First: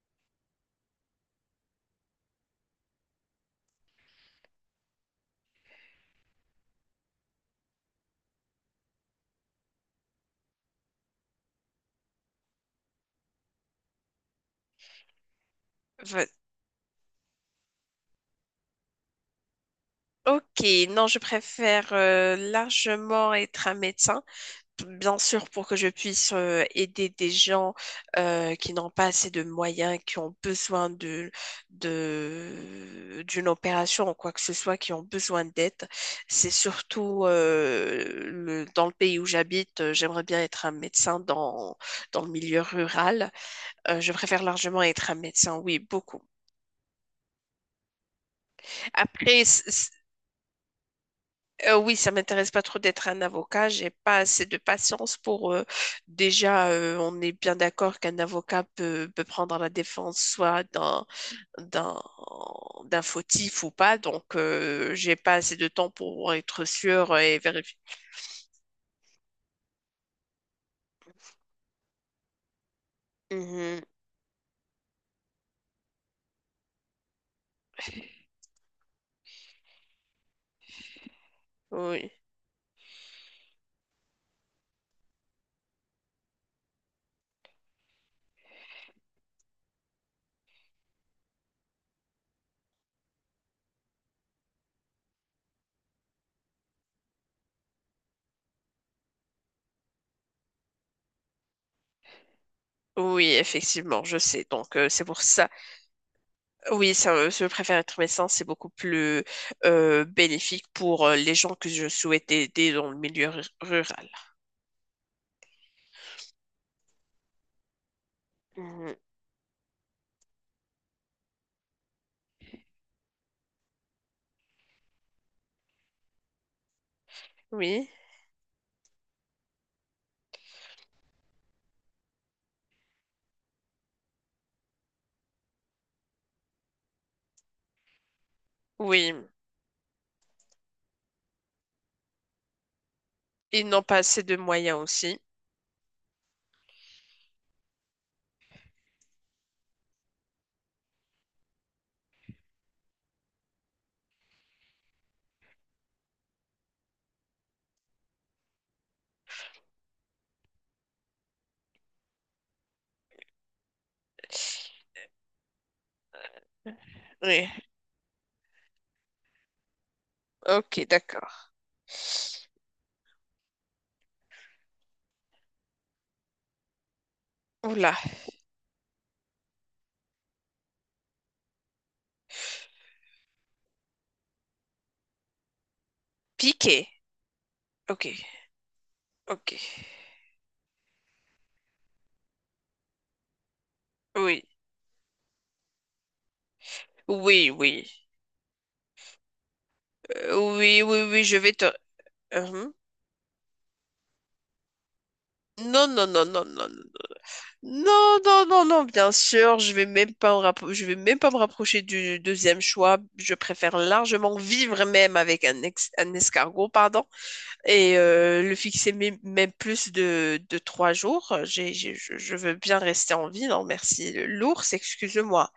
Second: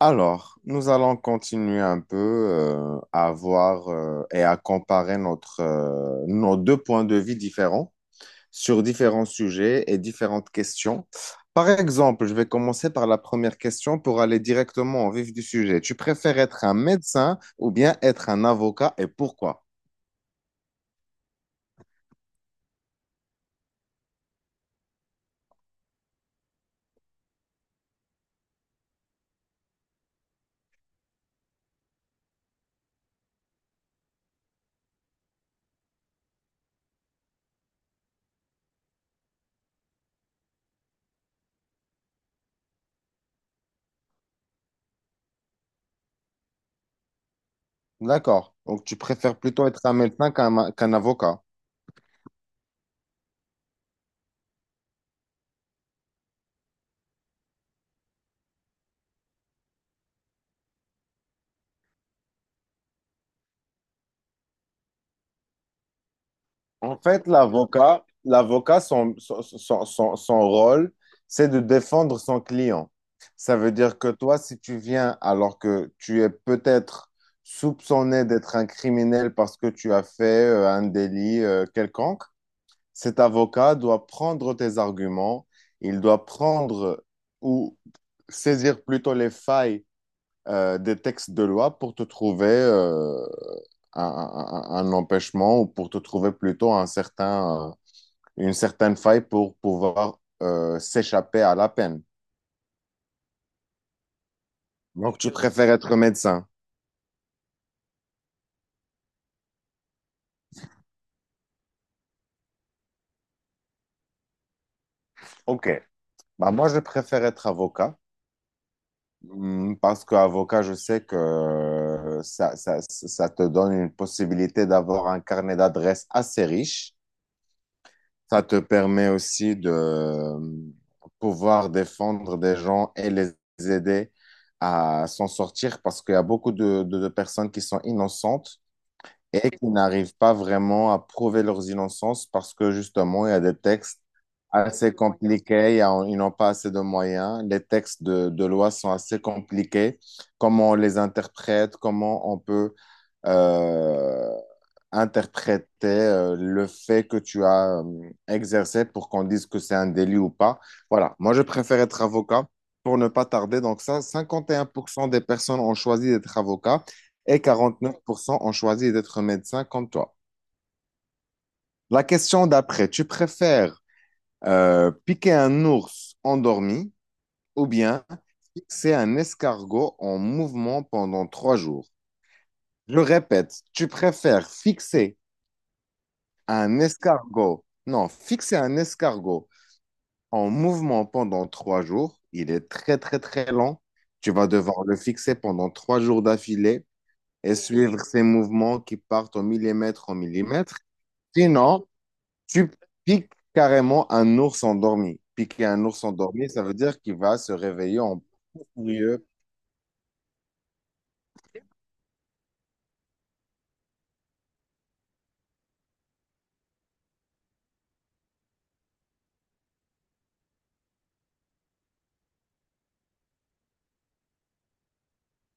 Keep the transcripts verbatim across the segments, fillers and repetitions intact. Alors, nous allons continuer un peu euh, à voir euh, et à comparer notre, euh, nos deux points de vue différents sur différents sujets et différentes questions. Par exemple, je vais commencer par la première question pour aller directement au vif du sujet. Tu Va- préfères être un médecin ou bien être un avocat et pourquoi? Ok, non, je préfère euh, largement être un médecin, bien sûr pour que je puisse euh, aider des gens euh, qui n'ont pas assez de moyens, qui ont besoin de, de, d'une opération ou quoi que ce soit, qui ont besoin d'aide. C'est surtout euh, le, dans le pays où j'habite, euh, j'aimerais bien être un médecin dans, dans le milieu rural. Euh, je préfère largement être un médecin, oui, beaucoup. D'accord. Donc, tu préfères Après, plutôt être c- un médecin qu'un qu'un avocat. Euh, oui, ça m'intéresse pas trop d'être un avocat. J'ai pas assez de patience pour euh, déjà. euh, on est bien d'accord qu'un avocat peut, peut prendre la défense soit d'un d'un d'un fautif ou pas. Donc, euh, j'ai pas assez de temps pour être En sûr fait, et vérifier. l'avocat, l'avocat, son, son, son- son- son rôle, c'est de défendre son client. Ça veut Mhm. dire que toi, si tu viens alors que tu es peut-être soupçonné d'être un criminel parce que tu as fait euh, un délit euh, Oui. quelconque, cet avocat doit prendre tes arguments, il doit prendre ou saisir plutôt les failles euh, des textes de loi pour te trouver euh, un, un- un- un empêchement ou pour te trouver plutôt un certain... euh, une certaine faille pour pouvoir euh, s'échapper à la peine. Oui, effectivement, je sais. Donc, euh, c'est Donc, pour tu ça. préfères être médecin. Oui, ça, euh, je préfère être médecin. C'est beaucoup plus euh, bénéfique pour euh, les gens que je souhaite aider dans le milieu ru- rural. OK. Bah, moi, je préfère être avocat Mhm. hum, parce qu'avocat, je sais que euh, ça, ça, ça te donne une possibilité d'avoir un carnet d'adresses assez riche. Oui, Ça te permet aussi de euh, pouvoir défendre des gens et les aider à s'en sortir parce qu'il y a beaucoup de, de- de personnes qui sont innocentes oui. et qui n'arrivent pas vraiment à prouver leurs innocences parce que justement, il y a des Ils n'ont pas textes assez de moyens assez aussi. compliqués, il y a- ils n'ont pas assez de moyens, les textes de, de loi sont assez compliqués, comment on les interprète, comment on peut euh, interprétait euh, le fait que tu as euh, exercé pour qu'on dise que c'est un délit ou pas. Voilà, moi je préfère être avocat pour ne pas tarder. Donc ça, cinquante et un pour cent des personnes ont choisi d'être avocat et Oui, quarante-neuf pour cent ont choisi d'être médecin comme toi. ok, d'accord. La question d'après, tu préfères euh, piquer un ours endormi ou Oula, bien fixer un escargot en mouvement pendant trois jours? Je répète, tu préfères fixer piqué. Un escargot. Ok, Non, fixer un escargot ok. en mouvement pendant trois jours, il est très très très lent. Tu Oui, vas devoir le fixer pendant trois jours d'affilée oui, et oui. suivre ses mouvements qui partent au millimètre au Euh, millimètre. Oui, oui, oui, je vais te... Sinon, tu Uhum. piques carrément un ours endormi. Piquer un Non, ours non, non, non, endormi, ça non, veut non. dire qu'il va se réveiller Non, en non, non, non, bien furieux. sûr, je vais même pas me rappro- je vais même pas me rapprocher du deuxième choix. Je préfère largement vivre même avec un, ex- un escargot, pardon, et euh, le fixer mé- même plus de, de trois jours. J'ai, j'ai- je, je veux bien rester en vie, non merci. L'ours, excuse-moi.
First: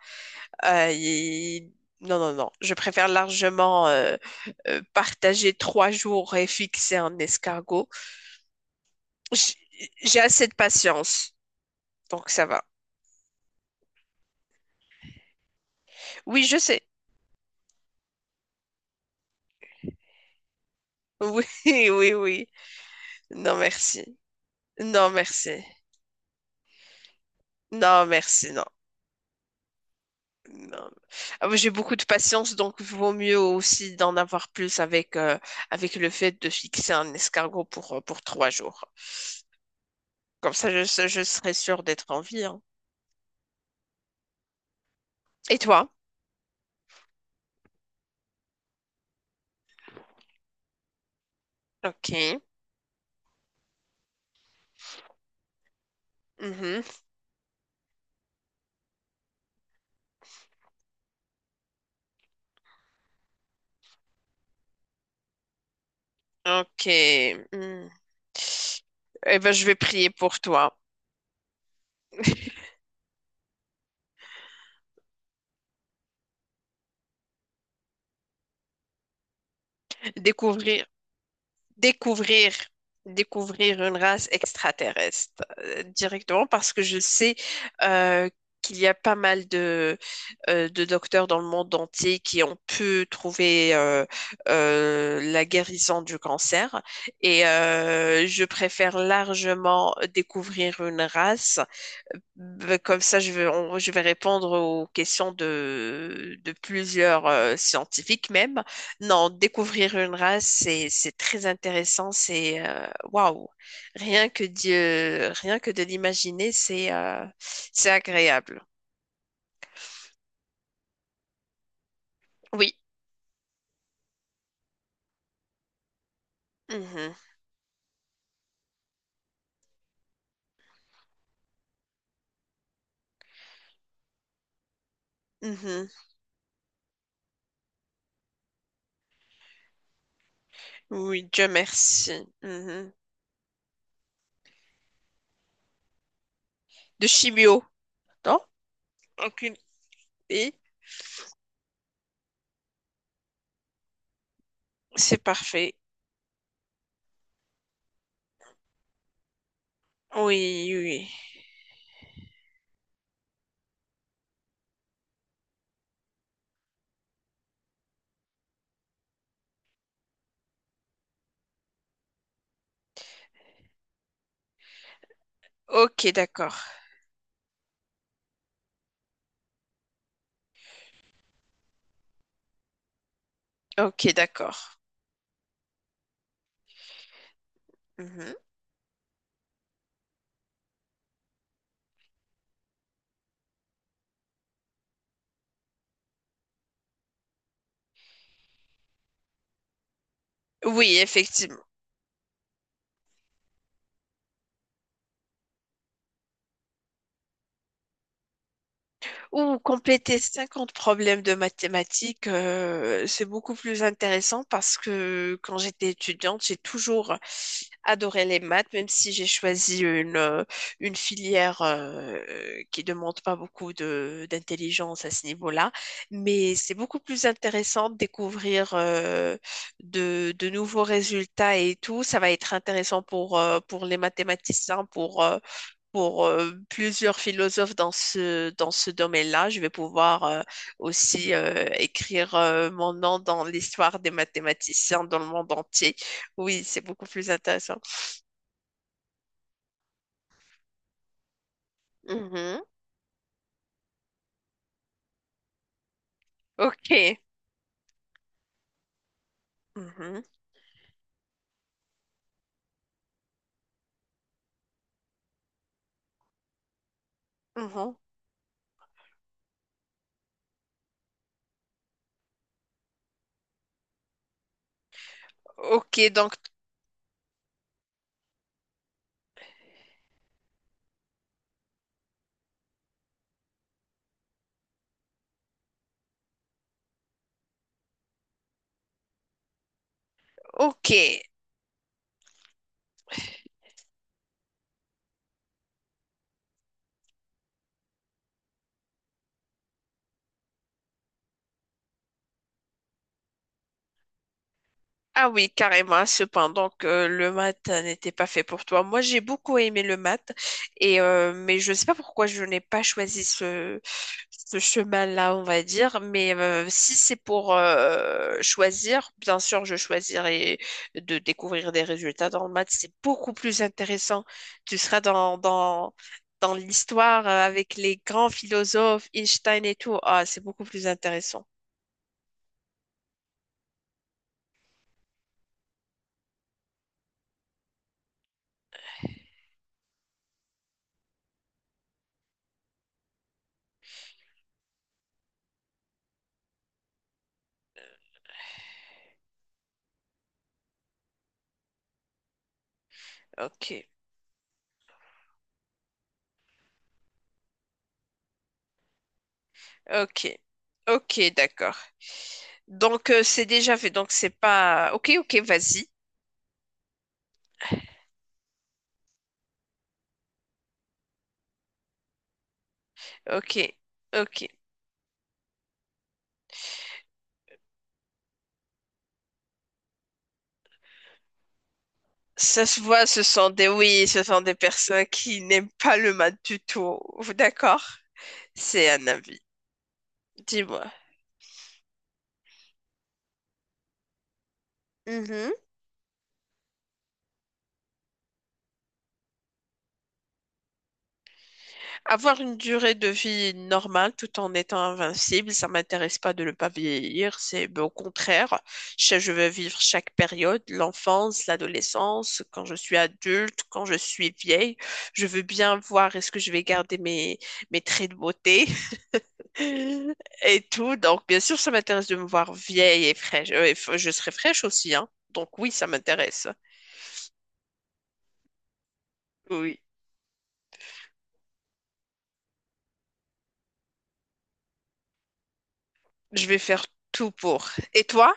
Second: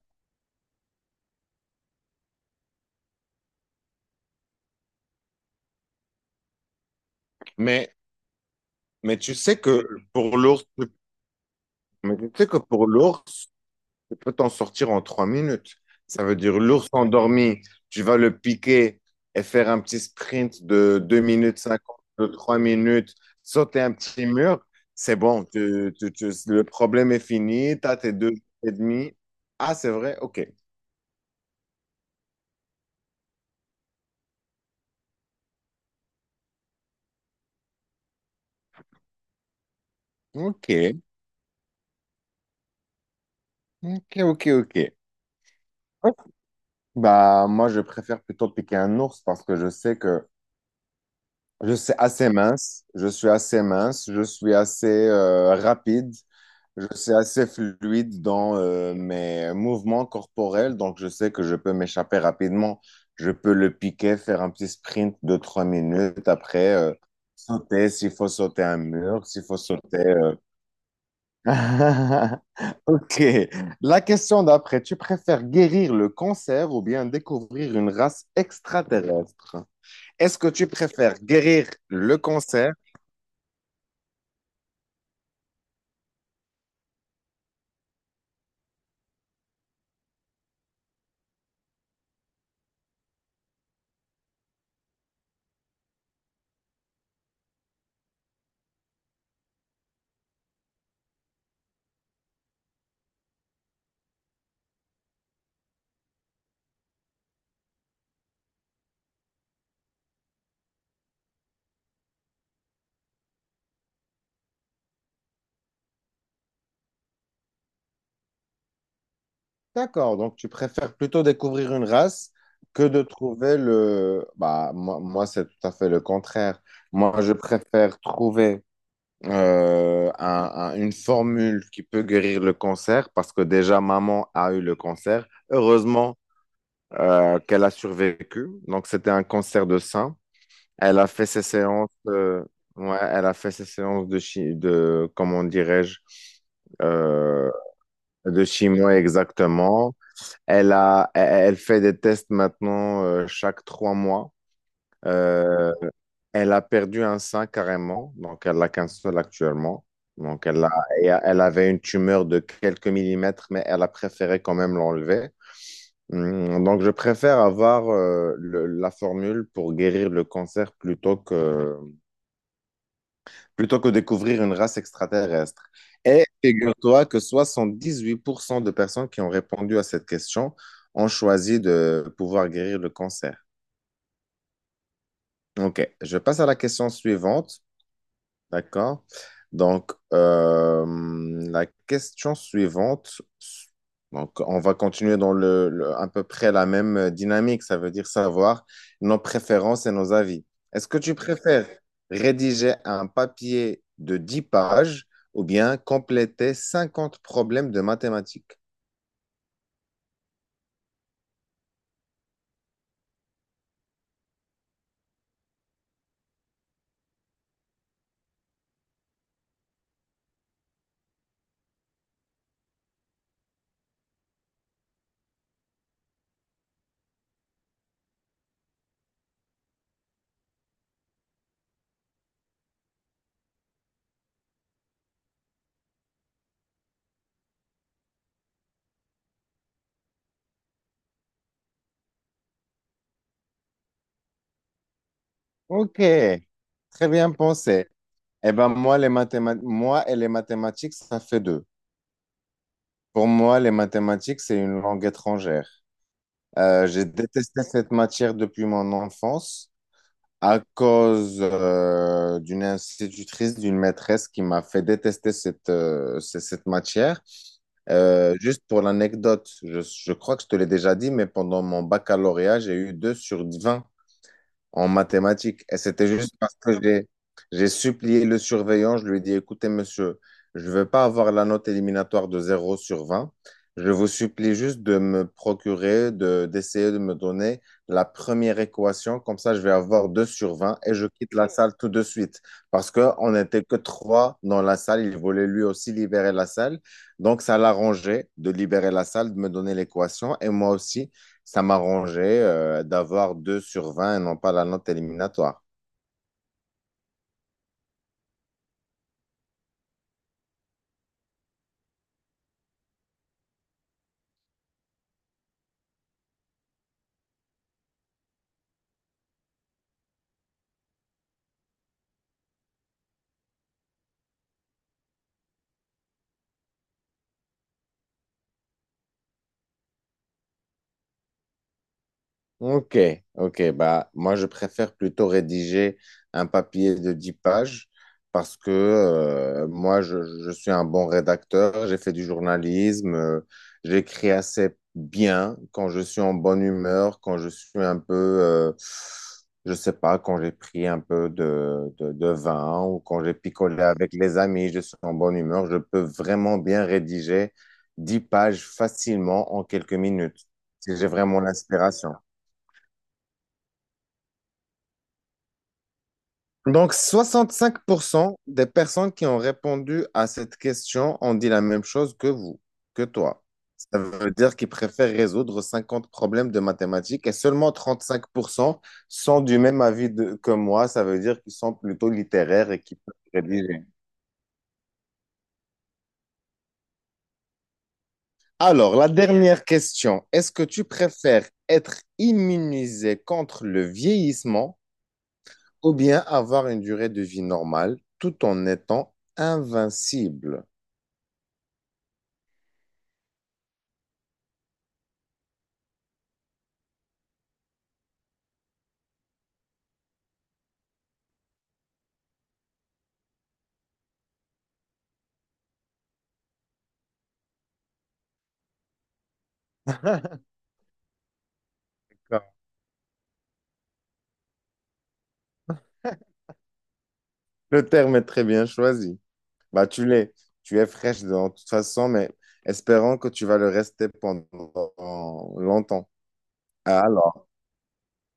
Euh, il- Non, non, non. Je préfère largement euh, euh, partager trois jours et fixer un escargot. Mais, mais tu J- sais que J'ai pour assez de l'ours, patience, mais donc tu ça sais que va. pour l'ours, Tu peux t'en sortir en trois minutes. Ça veut Oui, je dire sais. l'ours endormi, tu vas le piquer et faire un petit sprint de deux Oui, minutes cinquante oui, de oui. trois minutes, Non, sauter un merci. petit mur. Non, C'est bon, merci. tu- tu- tu- le problème est fini, tu as Non, tes deux jours merci, non. et demi. Ah, c'est vrai? Ok. Non. Ah, moi, j'ai beaucoup de patience, donc vaut mieux aussi d'en avoir plus avec, euh, avec le fait de fixer un escargot pour, euh, pour trois jours. Comme Ok, ça, je, se- je serai sûre d'être en vie, hein. ok, ok, Et toi? ok. Bah, moi, je préfère plutôt piquer un ours parce que je sais que Je suis assez Ok. mince, je suis assez mince, je suis assez euh, rapide, Mhm. je suis assez fluide dans euh, mes mouvements corporels, donc je sais que je peux m'échapper rapidement. Je peux le piquer, faire un petit sprint de trois minutes, après Ok. euh, sauter Hmm. s'il faut sauter un mur, Eh s'il ben, faut je vais sauter... prier euh. pour toi. Ok, la question d'après, tu préfères guérir le cancer ou bien découvrir une race extraterrestre? Est-ce que tu Découvrir. préfères guérir le découvrir, cancer? Découvrir une race extraterrestre euh, directement parce que je sais euh, qu'il y a pas mal de, euh, de docteurs dans le monde entier qui ont pu trouver euh, euh, la guérison du cancer. Et euh, je préfère largement découvrir une race. Euh, bah, Comme ça, je vais, on- je vais répondre aux questions de, de plusieurs euh, scientifiques même. Non, découvrir une race, c'est c'est très intéressant. C'est euh, waouh, rien que Dieu, rien que de l'imaginer, c'est euh, c'est agréable. D'accord, donc tu préfères plutôt découvrir une race Oui. que de trouver le... Bah, moi, moi, c'est tout à fait le contraire. Mhm. Moi, je préfère trouver euh, un- un- une formule qui peut guérir le cancer parce que déjà, maman a eu le cancer. Mhm. Heureusement euh, qu'elle a survécu. Donc, c'était un cancer de sein. Elle a fait Oui, ses Dieu séances... merci. euh, Mhm. ouais, elle a fait ses séances de, chi- de comment dirais-je, De euh, chimio, non? De chimio, Aucune. exactement. Et Elle a, elle elle fait des tests maintenant euh, chaque trois mois. c'est Euh, parfait. elle a perdu un sein carrément, donc elle a qu'un seul actuellement. Donc elle Oui, a, et oui. elle avait une tumeur de quelques millimètres, mais elle a préféré quand même l'enlever. Hum, Donc je préfère avoir euh, le- la formule pour guérir le cancer plutôt que plutôt que découvrir une race extraterrestre. Ok, Et d'accord. figure-toi que soixante-dix-huit pour cent de personnes qui ont répondu à cette question ont choisi de pouvoir guérir le cancer. Ok, d'accord. OK, je passe à la question suivante. Mhm. D'accord. Donc, euh, la question suivante, donc on va continuer dans le, le- à peu près la même dynamique, ça veut dire savoir nos préférences et nos avis. Est-ce que Oui, tu effectivement. préfères rédiger un papier de dix pages ou bien compléter cinquante problèmes de mathématiques? Ou compléter cinquante problèmes de mathématiques, euh, c'est beaucoup plus intéressant parce que quand j'étais étudiante, j'ai toujours adoré les maths, même si j'ai choisi une, euh, une filière euh, qui demande pas beaucoup de, d'intelligence à ce niveau-là. Mais c'est beaucoup plus intéressant de découvrir euh, de, de nouveaux résultats et tout. Ça va être intéressant pour, euh, pour les mathématiciens, pour, euh, pour euh, plusieurs philosophes dans ce, dans ce domaine-là. Je vais pouvoir euh, aussi euh, écrire euh, mon nom dans l'histoire des mathématiciens dans le monde entier. Ok, Oui, c'est beaucoup très plus bien intéressant. pensé. Eh ben moi, les mathéma- moi et les mathématiques, ça fait deux. Mhm. Pour moi, les mathématiques, c'est une langue étrangère. Euh, j'ai OK. détesté cette matière depuis mon enfance Mhm. à cause euh, d'une institutrice, d'une maîtresse qui m'a fait détester cette, euh, c- cette matière. Mhm. Euh, juste pour l'anecdote, je, je crois que je te l'ai déjà dit, mais pendant mon baccalauréat, j'ai eu deux sur vingt en mathématiques. Et c'était OK, donc, juste parce que j'ai, j'ai supplié le surveillant. Je lui ai dit, écoutez, monsieur, je ne veux pas avoir la note éliminatoire de zéro sur vingt. Je vous supplie juste de me procurer, de, d'essayer de me donner la première équation. Comme ça, je vais avoir deux sur vingt et je OK. quitte la salle tout de suite. Parce qu'on n'était que trois dans la salle. Il voulait lui aussi libérer la salle. Donc, ça l'arrangeait de libérer la salle, de me donner l'équation. Et moi aussi, ça m'arrangeait euh, d'avoir deux sur vingt et non pas la note Ah oui, éliminatoire. carrément. Cependant que le maths n'était pas fait pour toi. Moi, j'ai beaucoup aimé le maths, et euh, mais je ne sais pas pourquoi je n'ai pas choisi ce, ce chemin-là, on va dire. Mais euh, si c'est pour euh, choisir, bien sûr, je choisirais de découvrir des résultats dans le maths. C'est beaucoup plus intéressant. Tu seras dans, dans, dans l'histoire euh, avec les grands philosophes, Einstein et tout. Ah, c'est beaucoup plus intéressant. Ok, ok. Bah, moi, je préfère plutôt rédiger un papier de dix pages parce que euh, moi, je, je suis un bon rédacteur, j'ai fait du journalisme, euh, j'écris assez bien quand je suis en bonne humeur, quand je suis un peu, euh, je sais pas, quand j'ai pris un peu de, de, de vin ou quand j'ai picolé Ok, avec les amis, je suis en bonne humeur, je peux vraiment bien rédiger dix pages facilement en quelques ok, minutes si j'ai ok, vraiment d'accord. l'inspiration. Donc, euh, c'est déjà fait. Donc, c'est pas. Ok, ok, vas-y. Donc, soixante-cinq pour cent des personnes qui ont répondu à cette question ont dit la même chose que vous, que toi. Ok, Ça veut ok. dire qu'ils préfèrent résoudre cinquante problèmes de mathématiques et seulement trente-cinq pour cent sont du même avis de- que moi. Ça veut dire qu'ils sont plutôt Ça littéraires se et qu'ils voit, peuvent ce sont des. rédiger. Oui, ce sont des personnes qui n'aiment pas le mat du tout. D'accord? C'est Alors, un la avis. dernière question. Est-ce que tu Dis-moi. préfères être immunisé contre le vieillissement ou bien avoir une durée de vie normale tout en étant invincible? Avoir une durée de vie normale tout en étant invincible, ça m'intéresse pas de ne pas vieillir, c'est ben, au contraire, je je veux vivre chaque période, l'enfance, l'adolescence, quand je suis adulte, quand je suis vieille, je veux bien voir est-ce que je vais garder mes, mes traits de beauté et tout. Donc bien sûr, ça m'intéresse de me voir vieille et fraîche. Euh, et f- je serai fraîche aussi, hein. Donc oui, ça m'intéresse. Le terme est très bien choisi. Oui, Bah, tu l'es. Tu es fraîche de toute façon, mais espérons que tu vas le rester pendant longtemps. je vais faire tout Alors, pour. Et toi?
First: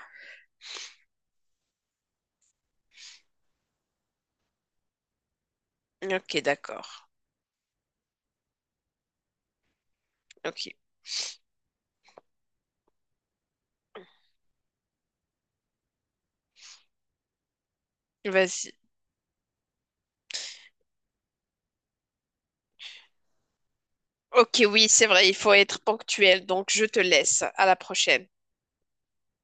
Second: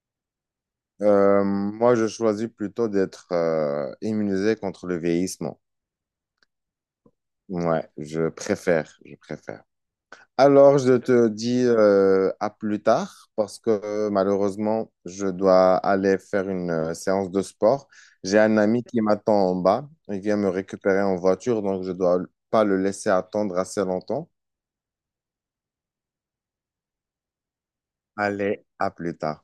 euh, moi, je choisis plutôt d'être euh, immunisé contre le vieillissement. Ok, d'accord. Ouais, je préfère, je préfère. Ok, Alors, je te dis euh, à plus tard parce que euh, malheureusement, je dois aller faire une euh, séance de sport. J'ai un vas-y. ami qui m'attend en bas. Il vient me récupérer en voiture, donc je dois pas le laisser attendre assez longtemps. Ok, oui, c'est vrai, il faut être ponctuel, donc je te laisse. À la prochaine. Allez, à plus tard.